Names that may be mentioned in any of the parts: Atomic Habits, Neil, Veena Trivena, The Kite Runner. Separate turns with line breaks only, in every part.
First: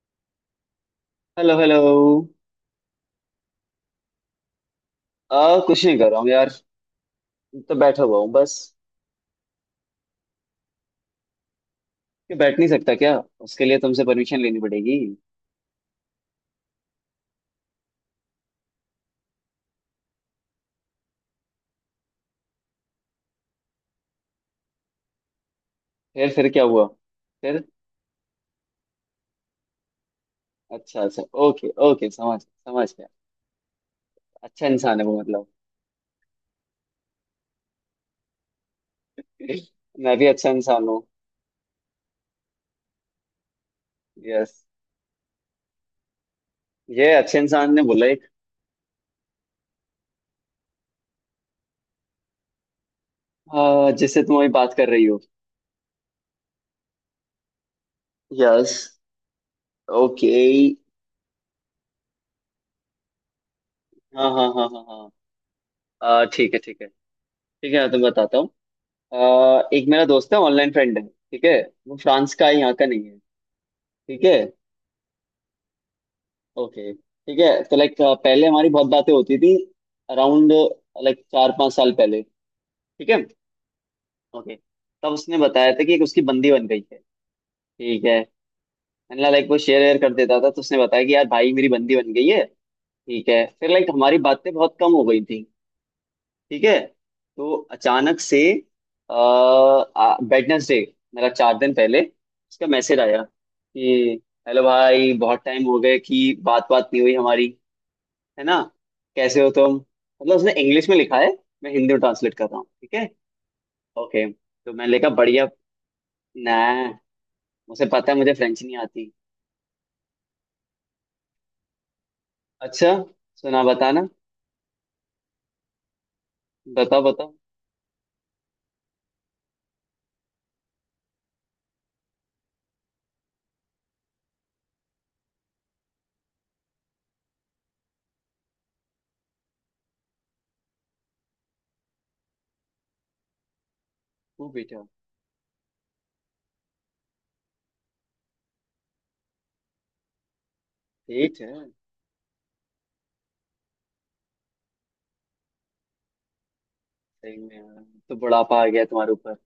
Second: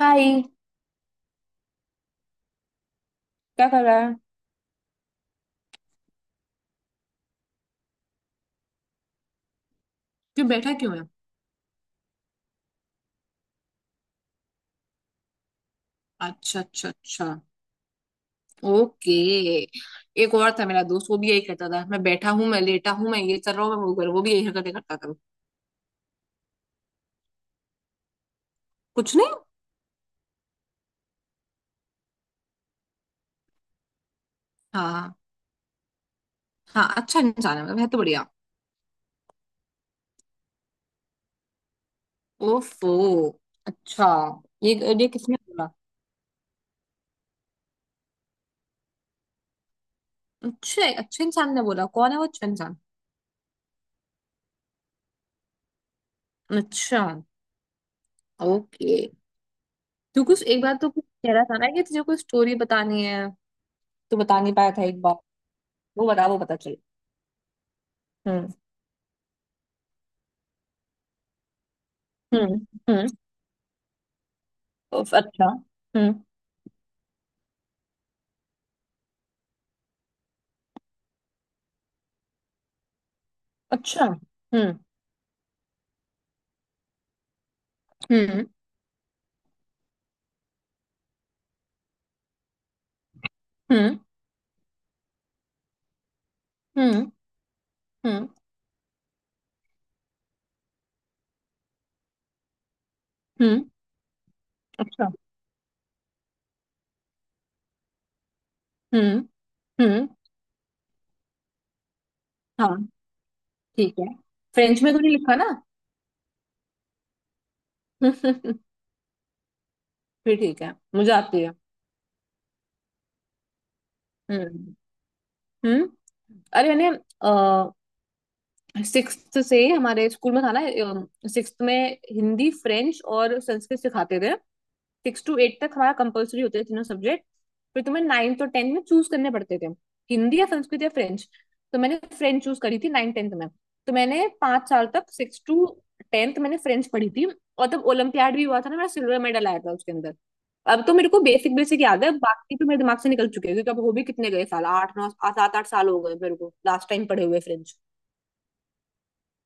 हाय।
Hello hello.
क्या कर रहा है?
आ कुछ नहीं कर रहा हूँ यार। तो बैठा हुआ हूँ बस।
क्यों बैठा, क्यों है?
कि बैठ नहीं सकता क्या। उसके लिए तुमसे परमिशन लेनी पड़ेगी।
अच्छा, अच्छा, अच्छा। ओके। एक और था मेरा दोस्त, वो भी यही कहता था, मैं बैठा हूँ, मैं लेटा हूँ, मैं ये कर रहा हूँ, मैं वो कर रहा हूँ। वो भी यही हरकतें करता था।
फिर क्या हुआ। फिर।
कुछ नहीं।
अच्छा अच्छा ओके ओके समझ समझ गया। अच्छा इंसान है
हाँ।
वो मतलब।
हाँ, अच्छा इंसान है, मतलब है तो बढ़िया।
मैं भी अच्छा इंसान हूँ।
ओफो। अच्छा।
यस।
ये ये किसने बोला?
ये अच्छे इंसान ने बोला एक।
अच्छा, अच्छे इंसान ने बोला, कौन है वो अच्छा इंसान?
जिससे तुम अभी बात कर रही हो।
अच्छा।
यस।
ओके। तू
ओके।
कुछ एक बार तो कुछ कह रहा था ना कि तुझे कोई स्टोरी बतानी है, तू
हाँ
बता
हाँ
नहीं
हाँ
पाया था एक
हाँ।
बार।
हाँ
वो
ठीक
पता
है
चल।
ठीक है। ठीक है मैं तुम्हें बताता हूँ।
हम्म,
एक मेरा दोस्त है ऑनलाइन फ्रेंड है ठीक है। वो फ्रांस का है
हम्म,
यहाँ का नहीं
हम्म।
है। ठीक है।
उफ, अच्छा। हम्म।
ओके ठीक है तो लाइक पहले हमारी बहुत बातें होती थी। अराउंड लाइक 4 5 साल पहले। ठीक है।
अच्छा।
ओके।
हम्म,
तब उसने बताया था कि एक उसकी बंदी बन गई है। ठीक है।
हम्म,
मैंने लाइक वो शेयर वेयर कर देता था तो उसने बताया कि यार भाई मेरी बंदी बन गई है। ठीक है फिर लाइक
हम्म,
हमारी बातें बहुत कम हो गई थी। ठीक है।
हम्म,
तो अचानक
हम्म,
से वेडनेसडे मेरा 4 दिन पहले उसका मैसेज आया
हम्म।
कि हेलो
अच्छा।
भाई बहुत टाइम हो गए कि बात बात नहीं हुई हमारी। है ना।
हम्म,
कैसे हो तुम
हम्म।
मतलब उसने इंग्लिश में लिखा है। मैं हिंदी में ट्रांसलेट कर रहा हूँ
हाँ,
ठीक है।
ठीक है।
ओके तो
फ्रेंच
मैंने
में तो
लिखा
नहीं लिखा
बढ़िया।
ना?
ना। मुझे पता है मुझे फ्रेंच नहीं आती।
फिर ठीक है, मुझे आती है।
अच्छा। सुना बताना।
हम्म, हम्म। अरे मैंने
बताओ बताओ।
सिक्स्थ से ही हमारे स्कूल में था ना, सिक्स्थ में हिंदी, फ्रेंच और संस्कृत सिखाते थे। सिक्स टू एट तक हमारा कंपलसरी होते थे तीनों सब्जेक्ट। फिर तुम्हें नाइन्थ और टेंथ में चूज करने पड़ते थे, हिंदी या संस्कृत या फ्रेंच। तो मैंने फ्रेंच चूज करी थी नाइन टेंथ में। तो मैंने
वो
पांच
बेटा।
साल तक, सिक्स टू टेंथ, मैंने फ्रेंच पढ़ी थी। और तब ओलंपियाड भी हुआ था ना मेरा, सिल्वर मेडल आया था उसके अंदर। अब तो मेरे को
ठीक है।
बेसिक बेसिक याद है, बाकी तो मेरे दिमाग से निकल चुके हैं, क्योंकि अब हो भी कितने गए साल, आठ नौ 7-8 साल हो गए मेरे को लास्ट टाइम पढ़े
सही
हुए
में
फ्रेंच।
यार, तो बुढ़ापा आ गया तुम्हारे ऊपर।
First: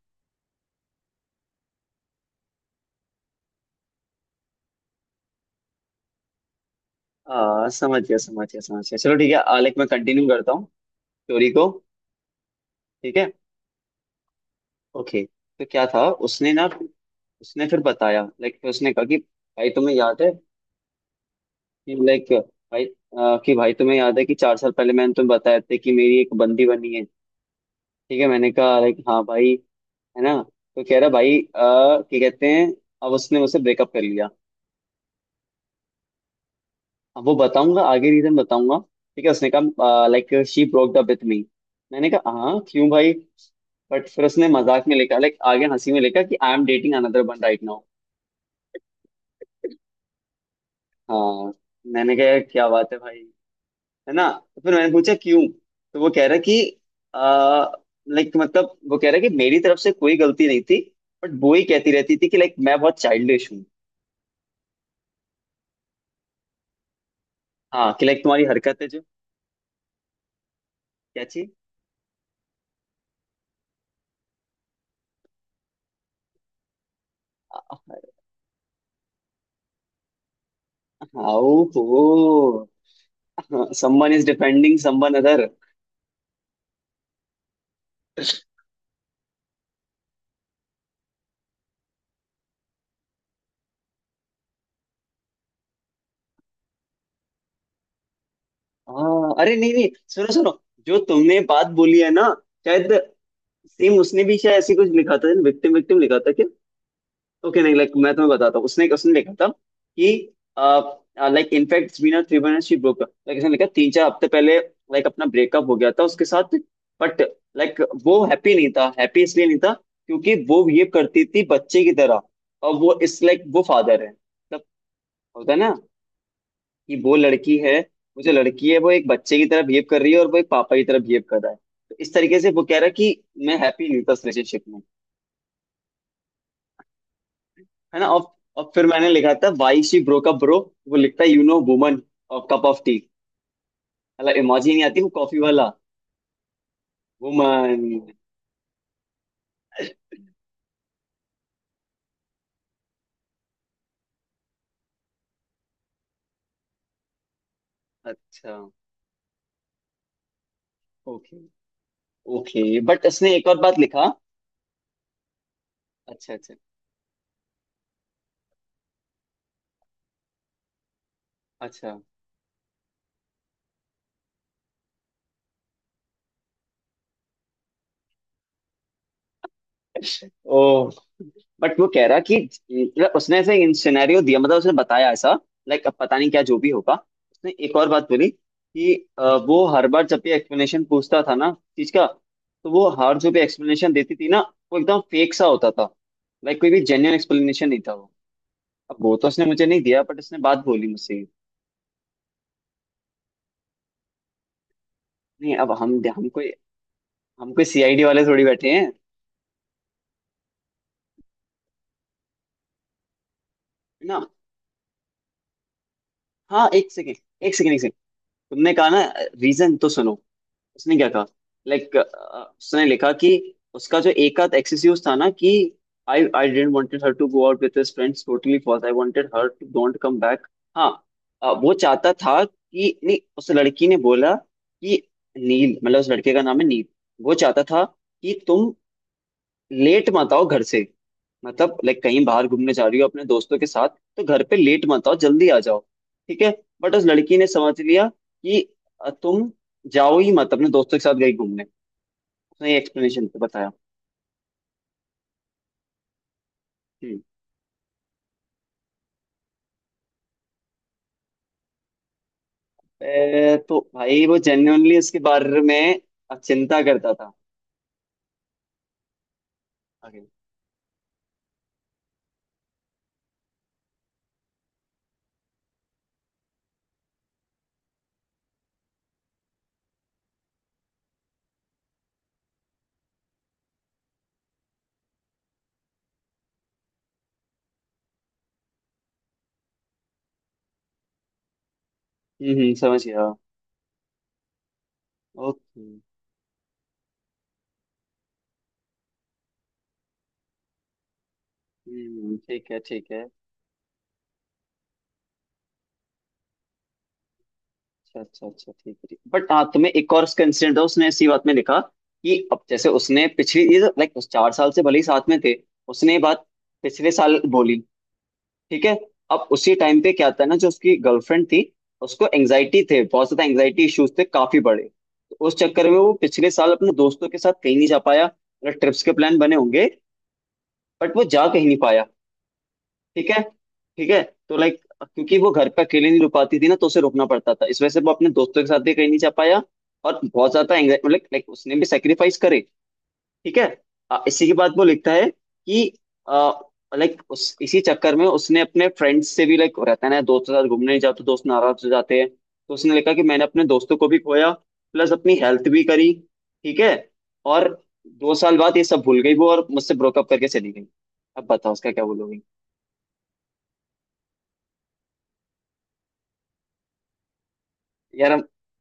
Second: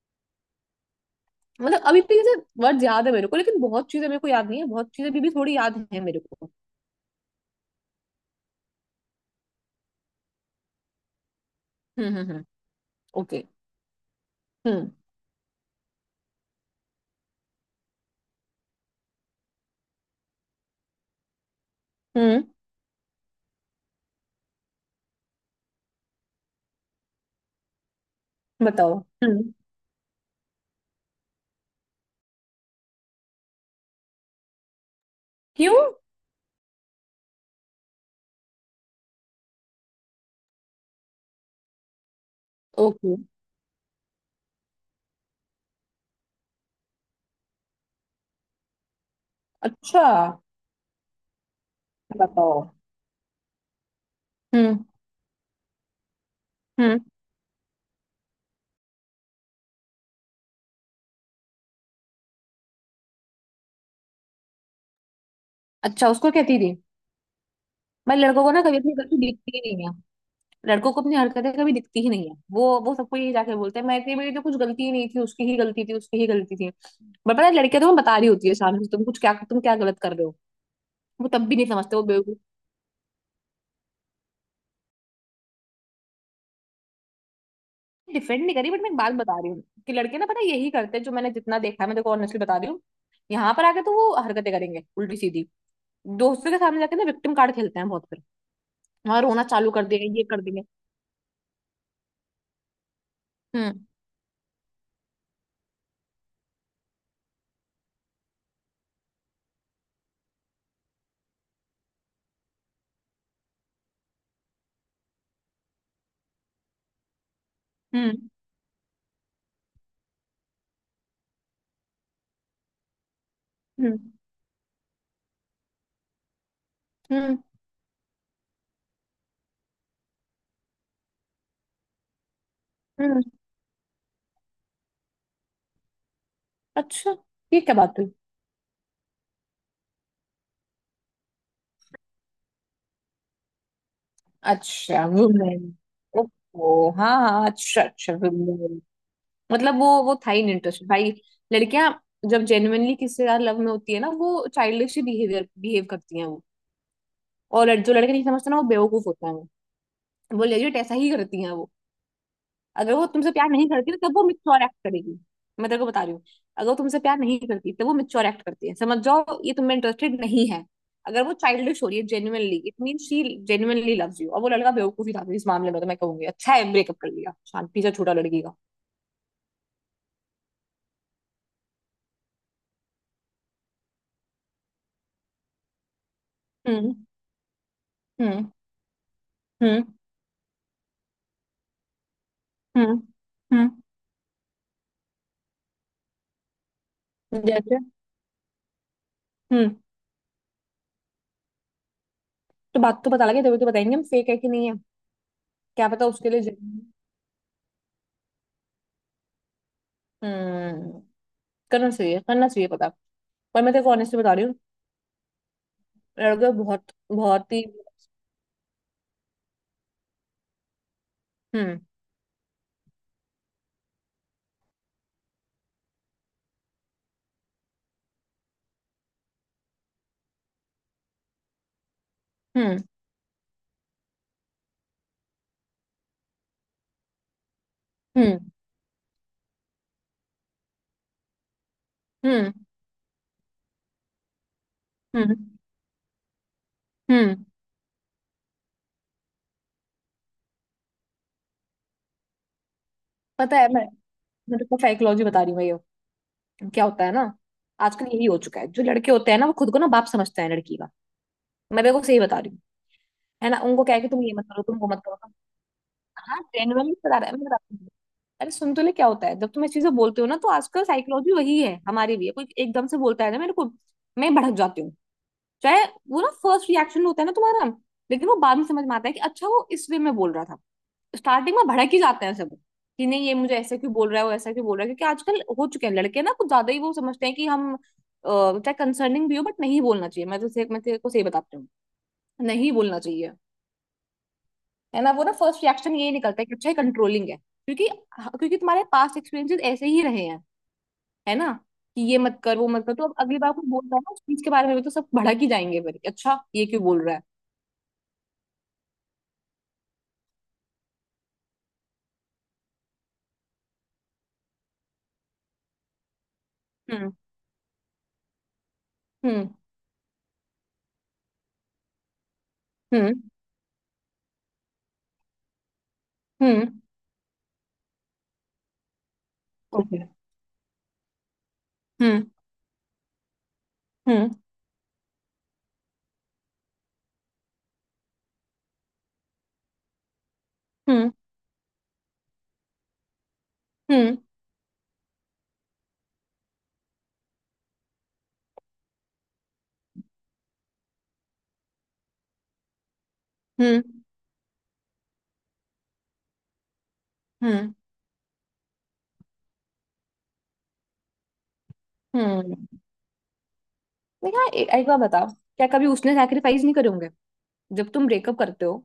मतलब अभी भी जैसे वर्ड याद है मेरे को, लेकिन बहुत चीजें मेरे को याद नहीं है, बहुत चीजें अभी भी थोड़ी याद है मेरे को।
आ समझ गया समझ गया समझ गया। चलो ठीक है आलेख मैं कंटिन्यू करता हूँ स्टोरी को।
हम्म, हम्म, हम्म।
ठीक है।
ओके। हम्म। Okay। हम्म।
ओके। तो क्या था। उसने ना। उसने फिर बताया लाइक फिर उसने कहा कि भाई तुम्हें याद है। लाइक
हम्म।
भाई कि भाई तुम्हें याद है कि 4 साल पहले मैंने तुम्हें बताया था कि मेरी एक बंदी बनी है। ठीक है मैंने कहा
बताओ।
लाइक हाँ भाई।
हम्म।
है ना। तो कह रहा भाई क्या कहते हैं। अब उसने मुझसे ब्रेकअप कर लिया।
क्यों?
अब वो बताऊंगा आगे रीजन बताऊंगा। ठीक है उसने कहा like she broke up with me. मैंने कहा हाँ क्यों भाई।
ओके।
बट फिर उसने मजाक में लिखा लाइक आगे हंसी में लिखा कि I am dating another one right now.
अच्छा।
हाँ। मैंने कहा
बताओ।
क्या बात है भाई। है ना। तो फिर
हम्म,
मैंने पूछा क्यों। तो वो कह रहा कि
हम्म।
आ, लाइक मतलब वो कह रहा कि मेरी तरफ से कोई गलती नहीं थी। बट वो ही कहती रहती थी कि लाइक मैं बहुत चाइल्डिश हूँ।
अच्छा, उसको कहती थी?
हाँ कि
भाई,
लाइक
लड़कों
तुम्हारी
को ना कभी
हरकत है
अपनी
जो।
गलती दिखती ही नहीं है। लड़कों को अपनी
क्या चीज।
हरकतें कभी दिखती ही नहीं है। वो सबको ये जाके बोलते हैं, मैं थी मेरी तो कुछ गलती ही नहीं थी, उसकी ही गलती थी, उसकी ही गलती थी। बट पता है, लड़कियां तुम्हें बता रही होती है सामने से, तुम कुछ क्या, तुम क्या गलत कर रहे हो। वो तब
हाउ
भी नहीं समझते, वो
हो।
बेवकूफ।
Someone is defending someone other.
Defend नहीं करी, बट मैं एक बात बता रही हूँ कि लड़के ना, पता है, यही करते हैं, जो मैंने जितना देखा है, मैं देखो ऑनेस्टली बता रही हूँ। यहाँ पर आके तो वो हरकतें करेंगे उल्टी सीधी, दोस्तों के सामने जाके ना विक्टिम कार्ड खेलते हैं बहुत फिर। हाँ,
हाँ
रोना
अरे
चालू
नहीं
कर
नहीं।
दिया, ये
सुनो
कर
सुनो।
दिया।
जो तुमने बात बोली है ना। शायद।
हम्म,
सेम उसने भी शायद ऐसी कुछ लिखा था विक्टिम विक्टिम लिखा था। ओके नहीं लाइक मैं तुम्हें बताता हूँ उसने उसने लिखा था कि like in fact Veena Trivena she broke like इसने लिखा 3 4 हफ्ते पहले लाइक अपना ब्रेकअप हो गया था उसके साथ। बट लाइक
हम्म,
वो हैप्पी नहीं था हैप्पी इसलिए नहीं था क्योंकि वो बिहेव करती थी बच्चे की तरह। और वो इस लाइक वो
हम्म,
फादर है मतलब। होता है ना। कि वो
हम्म,
लड़की है। वो जो लड़की है वो एक बच्चे की तरह बिहेव कर रही है और वो एक पापा की तरह बिहेव कर रहा है। तो इस तरीके से वो कह रहा है
हम्म।
कि मैं हैप्पी नहीं था उस रिलेशनशिप में।
अच्छा, ये क्या बात
है
हुई?
ना और फिर मैंने लिखा था why she broke up bro. वो लिखता है यू नो वुमन और कप ऑफ टी। मतलब इमोजी नहीं
अच्छा,
आती वो कॉफी
वुमेन।
वाला।
ओहो, हाँ, हाँ, अच्छा,
वुमन।
अच्छा, वुमेन। मतलब वो था ही नहीं इंटरेस्ट भाई। लड़कियां जब जेन्युइनली किसी यार लव में होती है ना, वो चाइल्डिश बिहेवियर बिहेव करती हैं वो। और जो लड़के नहीं समझते ना,
अच्छा।
वो बेवकूफ होता है वो। वो लेजिट ऐसा ही करती
ओके
हैं वो।
ओके
अगर वो
बट
तुमसे
इसने
प्यार
एक और
नहीं
बात
करती तो तब
लिखा।
वो मिच्योर एक्ट करेगी। मैं तेरे को बता रही हूँ।
अच्छा अच्छा
अगर वो तुमसे प्यार नहीं करती तब वो मिच्योर एक्ट करती है, समझ जाओ ये तुम्हें इंटरेस्टेड नहीं है। अगर वो चाइल्डिश हो रही
अच्छा।
है genuinely, it mean she genuinely loves you, और वो लड़का बेवकूफी था इस मामले में, तो मैं कहूंगी अच्छा है, ब्रेकअप कर लिया शांति से, छोटा लड़की का।
ओ। बट वो कह रहा कि मतलब उसने ऐसे इन सिनेरियो दिया मतलब उसने बताया ऐसा। लाइक अब पता नहीं क्या जो भी होगा।
हम्म,
उसने एक और बात बोली
हम्म,
कि वो
हम्म,
हर बार जब भी एक्सप्लेनेशन पूछता था ना चीज का। तो वो
हम्म,
हर जो भी
हम्म।
एक्सप्लेनेशन देती थी ना वो एकदम फेक सा होता था। लाइक कोई भी जेन्युइन एक्सप्लेनेशन
जैसे?
नहीं था वो। अब वो तो उसने मुझे
हम्म।
नहीं दिया बट उसने बात बोली मुझसे ये।
तो बात तो पता लगे तभी तो बताएंगे हम फेक है कि नहीं है।
नहीं अब
क्या पता, उसके
हम
लिए
कोई हम कोई सीआईडी वाले थोड़ी बैठे हैं। है
हम्म। करना चाहिए, करना चाहिए पता। पर मैं तेरे को honestly
ना।
बता रही हूँ। लड़के
हाँ
बहुत
एक सेकेंड
बहुत
एक
ही।
सेकेंड एक सेकेंड। तुमने कहा ना। रीजन तो सुनो। उसने क्या कहा।
हम्म,
लाइक उसने लिखा कि उसका जो एक आध एक्सक्यूज था ना कि I I didn't wanted her to go out with his friends totally false I wanted her to don't come back. हाँ। वो चाहता था
हम्म,
कि नहीं उस लड़की ने बोला कि नील मतलब उस लड़के का नाम है नील। वो चाहता था
हम्म,
कि तुम लेट मत आओ घर से। मतलब लाइक कहीं बाहर
हम्म,
घूमने जा रही हो अपने दोस्तों के साथ। तो घर पे लेट मत आओ
हम्म,
जल्दी आ जाओ। ठीक है। बट उस लड़की
हम्म।
ने समझ लिया कि तुम जाओ ही मत अपने दोस्तों के साथ गई घूमने। उसने ये एक्सप्लेनेशन पे
पता है
बताया।
मैं तो साइकोलॉजी बता रही हूँ, मैं ये, क्या होता है ना,
हम्म
आजकल यही हो चुका है। जो लड़के होते हैं ना, वो खुद को ना बाप समझते हैं लड़की का। मैं देखो सही बता रही हूँ। है ना,
ए, तो
उनको क्या है कि तुम
भाई
ये
वो
मत करो, तुम वो मत
जेन्युइनली
करो,
उसके बारे में
हाँ,
चिंता
जेन्युइनली
करता
बता रहा है
था।
मैं बताती हूँ। अरे सुन तो ले क्या होता है जब तुम ये चीजें बोलते हो
आगे।
ना, तो आजकल साइकोलॉजी वही है, हमारी भी है, कोई एकदम से बोलता है ना मेरे को, मैं भड़क जाती हूँ। चाहे, वो ना फर्स्ट रिएक्शन होता है ना तुम्हारा, लेकिन वो बाद में समझ में आता है कि अच्छा, वो इस वे में बोल रहा था। स्टार्टिंग में भड़क ही जाते हैं सब, कि नहीं ये मुझे ऐसे क्यों बोल रहा है, वो ऐसा क्यों बोल रहा है? क्योंकि आजकल हो चुके हैं लड़के ना कुछ ज्यादा ही, वो समझते हैं कि हम चाहे कंसर्निंग भी हो, बट नहीं बोलना चाहिए। मैं तेरे को सही बताती हूँ, नहीं बोलना
समझ गया।
चाहिए। है ना, वो ना फर्स्ट
ओके
रिएक्शन यही निकलता है कि अच्छा, कंट्रोलिंग है, क्योंकि हाँ, क्योंकि तुम्हारे पास्ट एक्सपीरियंसेस ऐसे ही रहे हैं। है ना, कि ये मत कर, वो
ठीक है
मत कर। तो अब
ठीक है।
अगली बार कोई बोलता है ना उस चीज के बारे में भी, तो सब भड़क ही जाएंगे फिर कि अच्छा, ये क्यों बोल रहा है?
अच्छा अच्छा अच्छा ठीक है बट हाँ तुम्हें एक और कंसिडर था उसने इसी बात में लिखा। कि अब जैसे उसने पिछली ये लाइक उस 4 साल से भले ही साथ में थे। उसने ये बात
हम्म,
पिछले साल बोली। ठीक है।
हम्म,
अब उसी टाइम पे क्या था ना जो उसकी गर्लफ्रेंड थी उसको एंग्जाइटी थे
हम्म,
बहुत ज्यादा एंग्जाइटी इश्यूज थे काफी बड़े तो उस चक्कर में वो पिछले साल
हम्म।
अपने दोस्तों के साथ कहीं नहीं जा पाया मतलब ट्रिप्स के प्लान बने होंगे।
ओके।
बट वो जा कहीं नहीं पाया।
हम्म,
ठीक है। ठीक है।
हम्म,
तो लाइक क्योंकि वो घर पे अकेले नहीं रुक पाती थी ना तो उसे रुकना पड़ता था इस वजह से वो अपने दोस्तों के साथ भी कहीं नहीं जा पाया। और बहुत ज्यादा
हम्म,
एंग्जाइटी मतलब लाइक उसने भी सेक्रीफाइस करे। ठीक है।
हम्म,
इसी के बाद वो लिखता है कि लाइक उस इसी चक्कर में उसने अपने फ्रेंड्स से भी लाइक रहता है ना दोस्तों के साथ घूमने नहीं जाओ तो दोस्त नाराज हो जाते हैं तो उसने लिखा कि मैंने अपने
हम्म,
दोस्तों को भी खोया। प्लस अपनी हेल्थ भी करी। ठीक है। और
हम्म,
2 साल बाद ये सब भूल गई वो और मुझसे ब्रोकअप करके चली गई। अब बताओ उसका क्या बोलोगे।
हम्म। देखा, एक बार बताओ, क्या कभी उसने सैक्रिफाइस नहीं करे होंगे जब तुम ब्रेकअप
यार।
करते हो?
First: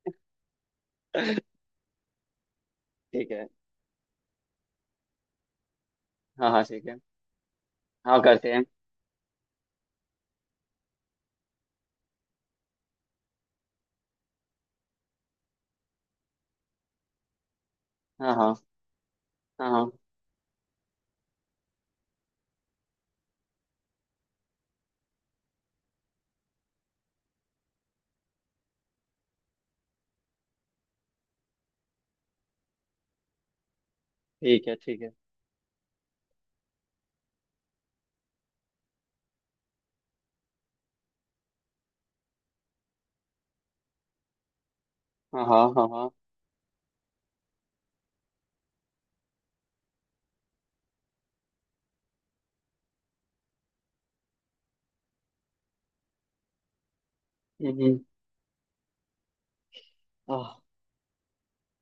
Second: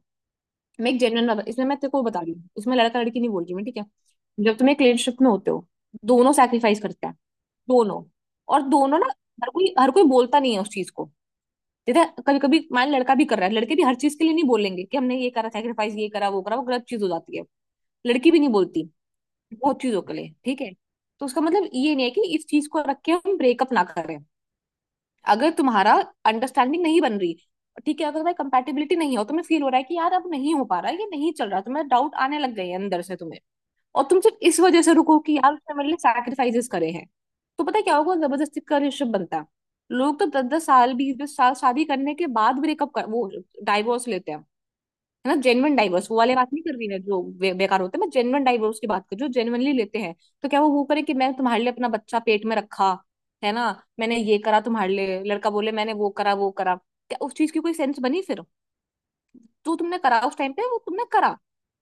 मैं एक जेन्युइन
हम।
बात इसमें मैं तेरे को बता रही हूँ, इसमें लड़का लड़की नहीं
ठीक
बोल
है।
रही मैं, ठीक है? जब तुम एक रिलेशनशिप में होते हो, दोनों
हाँ हाँ
सैक्रिफाइस
ठीक है।
करते हैं, दोनों।
हाँ करते
और
हैं।
दोनों ना, हर कोई बोलता नहीं है उस चीज को। जैसे कभी कभी, मान लड़का भी कर रहा है, लड़के भी हर चीज के लिए नहीं बोलेंगे कि हमने ये करा सैक्रिफाइस, ये करा, वो करा, वो गलत चीज हो जाती है। लड़की
हाँ
भी नहीं
हाँ
बोलती
हाँ
बहुत
हाँ
चीजों के लिए, ठीक है। तो उसका मतलब ये नहीं है कि इस चीज को रख के हम ब्रेकअप ना करें। अगर तुम्हारा अंडरस्टैंडिंग नहीं बन रही, ठीक है, अगर तुम्हारी कंपेटिबिलिटी नहीं है और तुम्हें फील हो रहा है कि यार, अब नहीं हो पा रहा है, ये नहीं चल रहा, तुम्हें डाउट आने लग गए हैं अंदर से तुम्हें, और तुम सिर्फ इस
ठीक है।
वजह से
ठीक है
रुको कि यार, उसने मेरे लिए सैक्रिफाइसेस करे हैं, तो पता है क्या होगा? जबरदस्ती का रिलेशनशिप बनता है। लोग तो 10-10 साल, 20-20 साल शादी करने के बाद ब्रेकअप कर, वो डाइवोर्स लेते हैं। है ना,
हाँ हाँ
जेन्युइन
हाँ
डाइवर्स,
हाँ
वो वाले बात नहीं कर रही मैं, जो बेकार होते हैं, मैं जेन्युइन डाइवर्स की बात कर रही हूँ जो जेन्युइनली लेते हैं। तो क्या वो करे कि मैंने तुम्हारे लिए अपना बच्चा पेट में रखा, है ना, मैंने ये करा तुम्हारे लिए, लड़का बोले मैंने वो करा, वो करा। क्या उस चीज की कोई सेंस
हम्म।
बनी फिर? जो तुमने करा उस टाइम पे, वो तुमने करा,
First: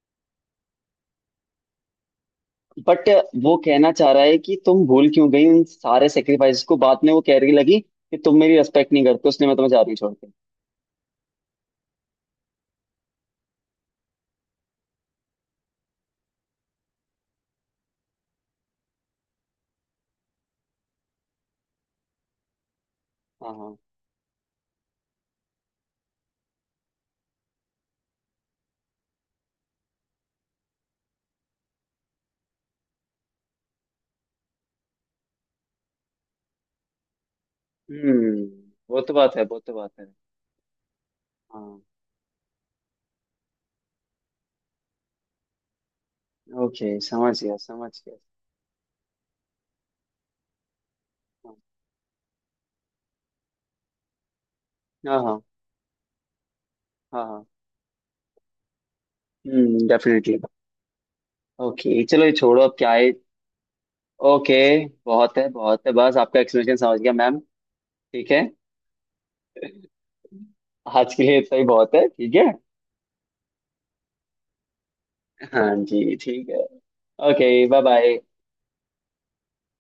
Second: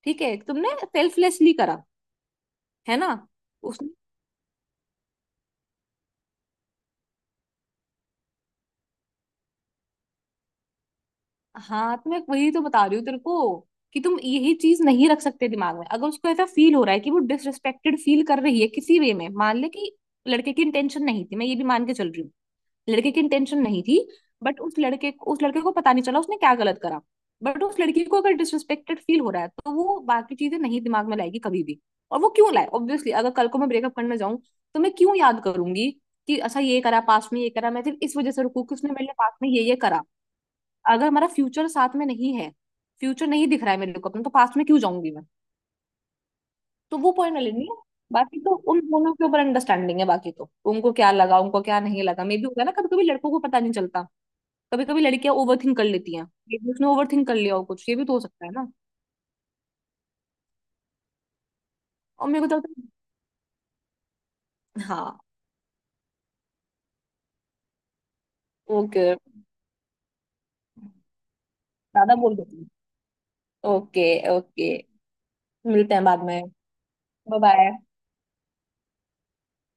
ठीक है, तुमने सेल्फलेसली करा, है ना?
बट वो
उसने।
कहना चाह रहा है कि तुम भूल क्यों गई उन सारे सेक्रीफाइस को बाद में वो कह रही लगी कि तुम मेरी रेस्पेक्ट नहीं करते उसने मैं तुम्हें जा रही छोड़ के।
हाँ, तो मैं वही तो बता रही हूँ तेरे को कि तुम यही चीज नहीं रख सकते दिमाग में। अगर उसको ऐसा फील हो रहा है कि वो डिसरिस्पेक्टेड फील कर रही है किसी वे में, मान ले कि लड़के की इंटेंशन नहीं थी, मैं ये भी मान के चल रही हूँ, लड़के की
हाँ
इंटेंशन
हाँ
नहीं थी, बट उस लड़के को पता नहीं चला उसने क्या गलत करा, बट उस लड़की को अगर डिसरिस्पेक्टेड फील हो रहा है, तो वो बाकी चीजें नहीं दिमाग में लाएगी कभी भी। और वो क्यों लाए? ऑब्वियसली, अगर कल को मैं ब्रेकअप करने जाऊं, तो मैं क्यों याद करूंगी कि अच्छा, ये करा पास्ट में, ये करा, मैं सिर्फ इस वजह से
हम्म
रुकू कि उसने
वो
मेरे लिए
तो बात
पास्ट
है
में
वो
ये
तो
ये
बात
करा?
है।
अगर हमारा फ्यूचर
हाँ
साथ में नहीं है, फ्यूचर नहीं दिख रहा है मेरे को अपना, तो पास्ट में क्यों जाऊंगी मैं?
ओके
तो वो पॉइंट
समझ गया
लेनी है,
समझ गया।
बाकी तो उन दोनों के ऊपर अंडरस्टैंडिंग है, बाकी तो उनको क्या लगा, उनको क्या नहीं लगा, मे भी होगा ना, कभी कभी लड़कों को पता नहीं चलता, कभी कभी
हाँ
लड़कियां
हाँ
ओवर थिंक कर लेती हैं। ये भी उसने ओवर
हाँ
थिंक कर
हाँ
लिया हो कुछ, ये भी तो हो सकता है ना।
डेफिनेटली। ओके चलो
और
ये
मेरे को तो
छोड़ो अब
लगता
क्या है। ओके।
है, हाँ।
बहुत है बस आपका एक्सप्लेनेशन समझ गया मैम। ठीक है।
ओके,
आज के लिए इतना ही बहुत है
ज्यादा बोल
ठीक है।
देती हूँ। ओके। ओके,
हाँ
मिलते हैं
जी
बाद में।
ठीक है।
Bye,
okay bye
bye.
Bye.